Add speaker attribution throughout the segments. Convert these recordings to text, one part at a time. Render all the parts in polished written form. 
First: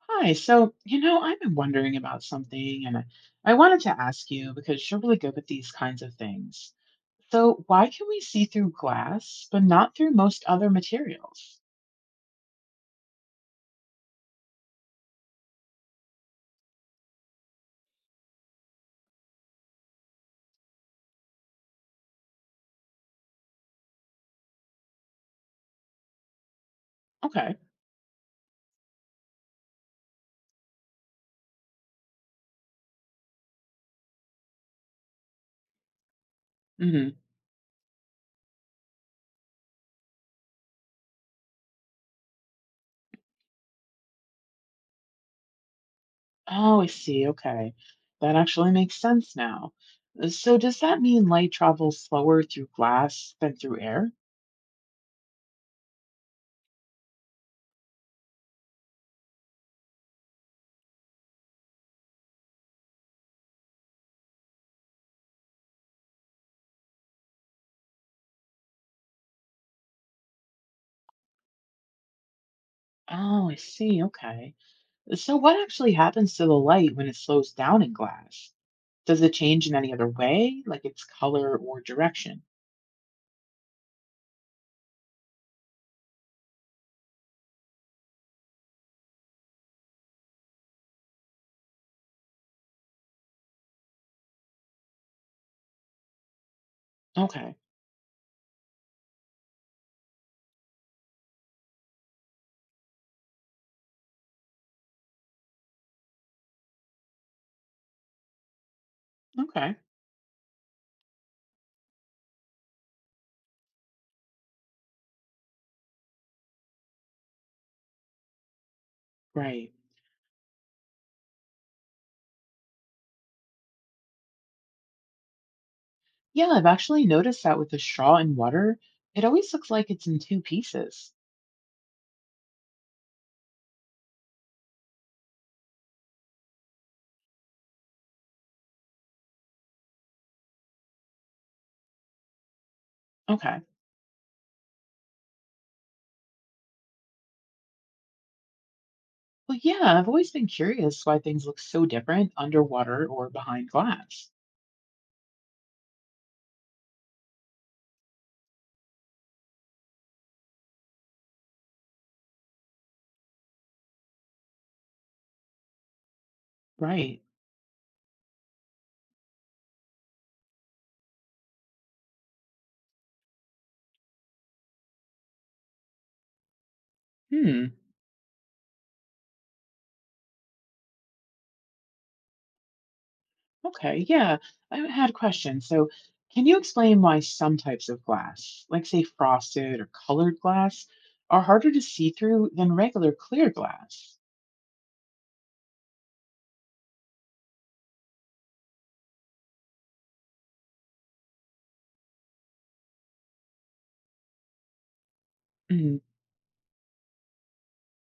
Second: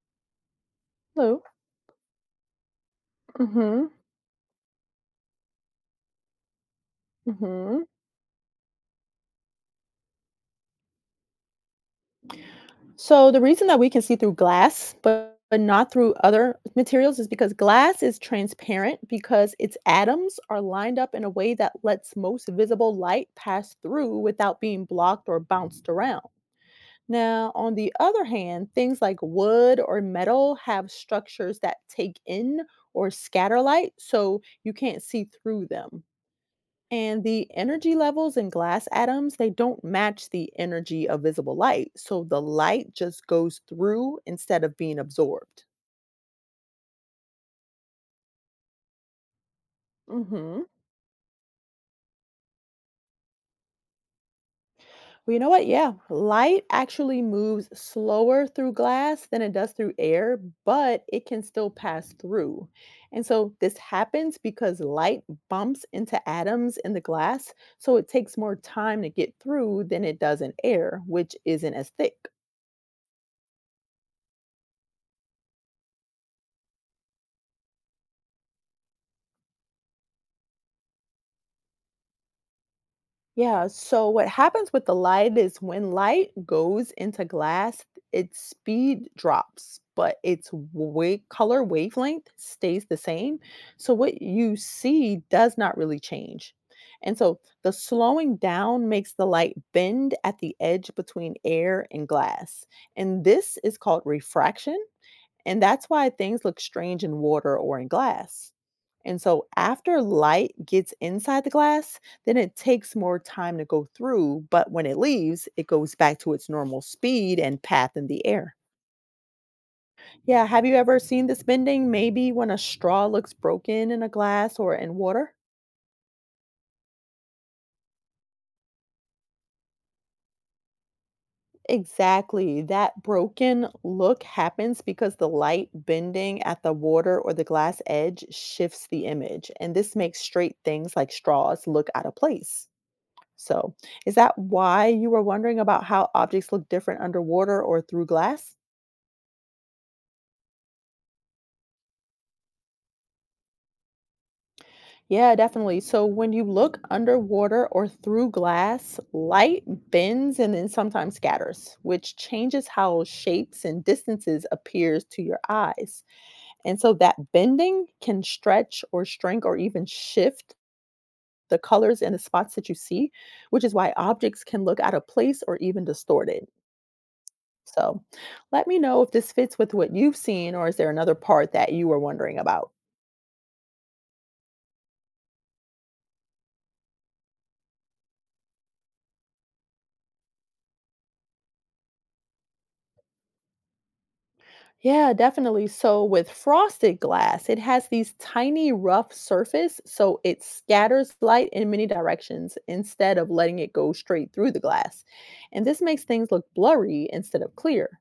Speaker 1: Hi. So, I've
Speaker 2: Hello.
Speaker 1: been wondering about something and I wanted
Speaker 2: Mhm.
Speaker 1: to ask you because you're really good with these kinds of things. So,
Speaker 2: Mhm.
Speaker 1: why can we see through glass but not through most other materials?
Speaker 2: So the reason that we can see through glass, but not through other materials is because glass is transparent because its atoms are lined up in a way that lets most visible light pass through without being blocked or bounced around. Now,
Speaker 1: Okay.
Speaker 2: on the other hand, things like wood or metal have structures that take in or scatter light, so you can't see through them.
Speaker 1: Hmm.
Speaker 2: And the energy levels in glass atoms, they don't match the energy of visible light. So the light just goes through instead of being absorbed.
Speaker 1: Oh, I see. Okay. That actually makes sense now. So,
Speaker 2: hmm
Speaker 1: does that mean light travels slower through glass than through air?
Speaker 2: Well, you know what? Yeah, light actually moves slower through glass than it does through air, but it can still pass through. And so this happens because light bumps into atoms in the glass, so it takes more time to get through than it does in air, which isn't as thick.
Speaker 1: Oh, I see. Okay. So, what actually happens to the light when it slows down in glass? Does it change in any other way, like its color or direction?
Speaker 2: Yeah, so what happens with the light is when light goes into glass, its speed drops, but its wave color wavelength stays the same. So what you see does not really change. And so
Speaker 1: Okay.
Speaker 2: the slowing down makes the light bend at the edge between air and glass. And this is called refraction. And that's why things look strange in water or in glass. And so
Speaker 1: Okay.
Speaker 2: after light gets inside the glass, then it takes more time to go through, but when it leaves, it goes back to its normal speed and path in the air.
Speaker 1: Right.
Speaker 2: Yeah, have you ever seen this bending maybe when a straw looks broken in a glass or in water?
Speaker 1: Yeah, I've actually noticed that with the straw and water, it always looks like it's in two pieces.
Speaker 2: Exactly. That broken look happens because the light bending at the water or the glass edge shifts the image, and this makes straight things like straws look out of place.
Speaker 1: Okay.
Speaker 2: So, is that why you were wondering about how objects look different underwater or through glass?
Speaker 1: Well, yeah, I've always been curious why things look so different underwater or behind glass.
Speaker 2: Yeah, definitely. So, when you look underwater or through glass, light bends and then sometimes scatters, which changes how shapes and distances appears to your eyes. And so
Speaker 1: Right.
Speaker 2: that bending can stretch or shrink or even shift the colors and the spots that you see, which is why objects can look out of place or even distorted.
Speaker 1: Hmm.
Speaker 2: So let me know if this fits with what you've seen, or is there another part that you were wondering about?
Speaker 1: Okay. Yeah, I had questions. So, can you explain why some types of glass, like say frosted or colored glass, are harder to see through than regular clear glass?
Speaker 2: Yeah, definitely. So with frosted glass, it has these tiny rough surface, so it scatters light in many directions instead of letting it go straight through the glass. And this
Speaker 1: Mm.
Speaker 2: makes things look blurry instead of clear.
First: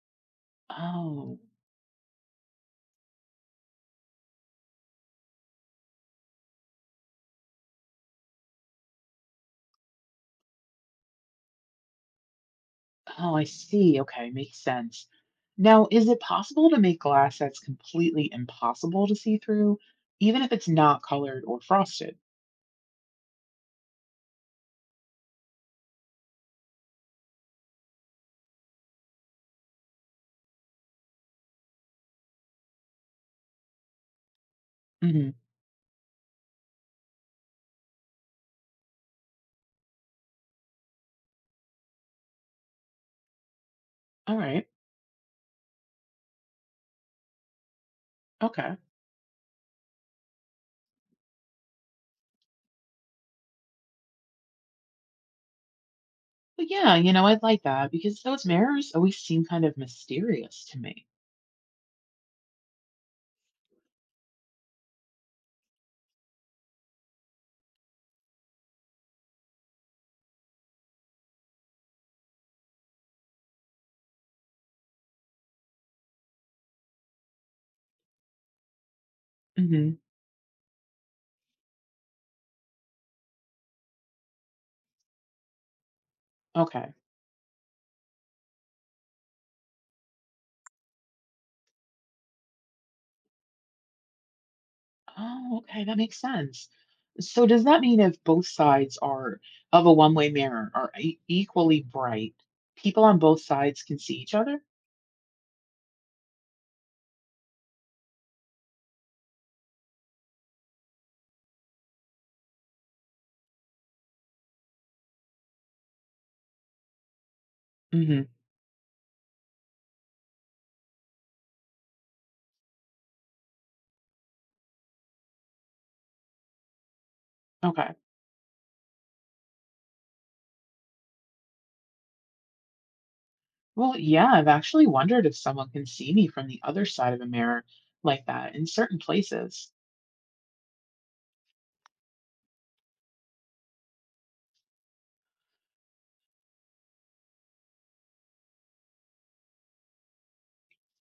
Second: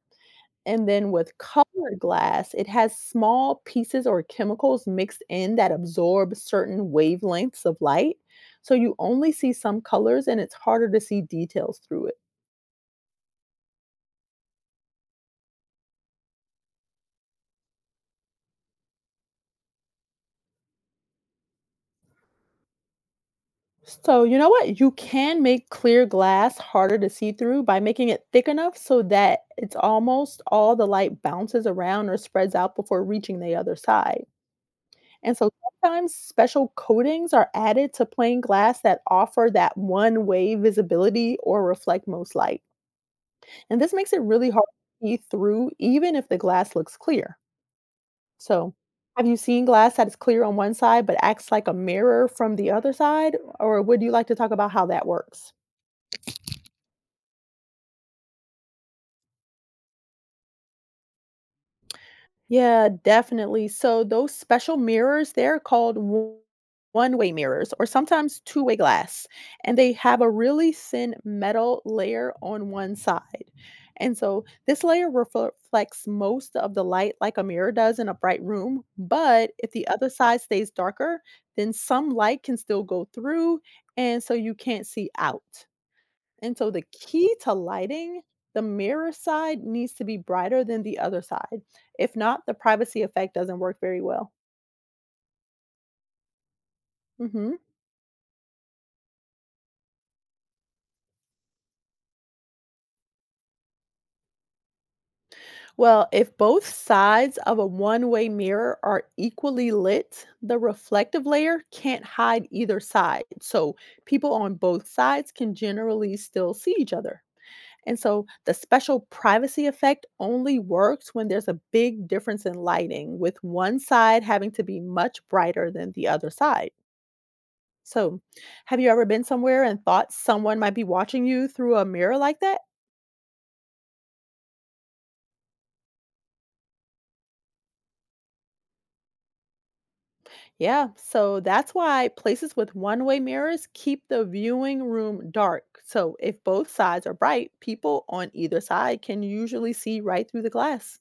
Speaker 2: And then with
Speaker 1: Oh.
Speaker 2: colored glass, it has small pieces or chemicals mixed in that absorb certain wavelengths of light. So you only see some colors and it's harder to see details through it.
Speaker 1: Oh, I see. Okay, makes sense. Now, is it possible to make glass that's completely impossible to see through, even if it's not colored or frosted?
Speaker 2: So, you know what? You can make clear glass harder to see through by making it thick enough so that it's almost all the light bounces around or spreads out before reaching the other side.
Speaker 1: Hmm.
Speaker 2: And so sometimes special coatings are added to plain glass that offer that one way visibility or reflect most light. And this makes it
Speaker 1: All
Speaker 2: really hard
Speaker 1: right.
Speaker 2: to see through even if the glass looks clear. So,
Speaker 1: Okay.
Speaker 2: have you seen glass that is clear on one side but acts like a mirror from the other side? Or would you like to talk about how that works?
Speaker 1: But yeah, you know, I'd like that because those mirrors always seem kind of mysterious to me.
Speaker 2: Yeah, definitely. So those special mirrors, they're called one-way mirrors or sometimes two-way glass, and they have a really thin metal layer on one side. And so this layer reflects most of the light like a mirror does in a bright room, but if the
Speaker 1: Hmm.
Speaker 2: other side stays darker, then some light can still go through, and so you can't see out. And so the
Speaker 1: Okay.
Speaker 2: key to lighting, the mirror side needs to be brighter than the other side. If not, the privacy effect doesn't work very well.
Speaker 1: Oh, okay. That makes sense. So,
Speaker 2: hmm
Speaker 1: does that mean if both sides are of a one-way mirror are equally bright, people on both sides can see each other?
Speaker 2: Well, if both sides of a one way mirror are equally lit, the reflective layer can't hide either side. So people on both sides can generally still see each other. And so
Speaker 1: Hmm.
Speaker 2: the special privacy effect only works when there's a big difference in lighting, with one side having to be much brighter than the other side.
Speaker 1: Okay.
Speaker 2: So, have you ever been somewhere and thought someone might be watching you through a mirror like that?
Speaker 1: Well, yeah, I've actually wondered if someone can see me from the other side of a mirror like that in certain places.
Speaker 2: Yeah, so that's why places with one way mirrors keep the viewing room dark. So, if both sides are bright, people on either side can usually see right through the glass.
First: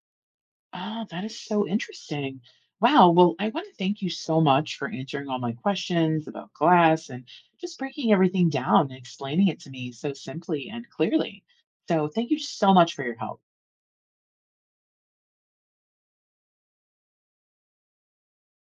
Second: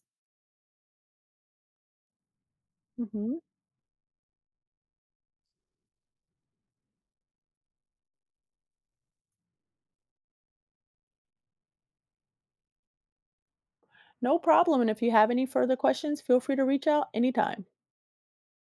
Speaker 1: Oh, that is so interesting. Wow. Well,
Speaker 2: Mhm.
Speaker 1: I want to thank you so much for answering all my questions about glass and just breaking everything down and explaining it to me so simply and clearly. So, thank you so much for your help.
Speaker 2: No problem. And if you have any further questions, feel free to reach out anytime.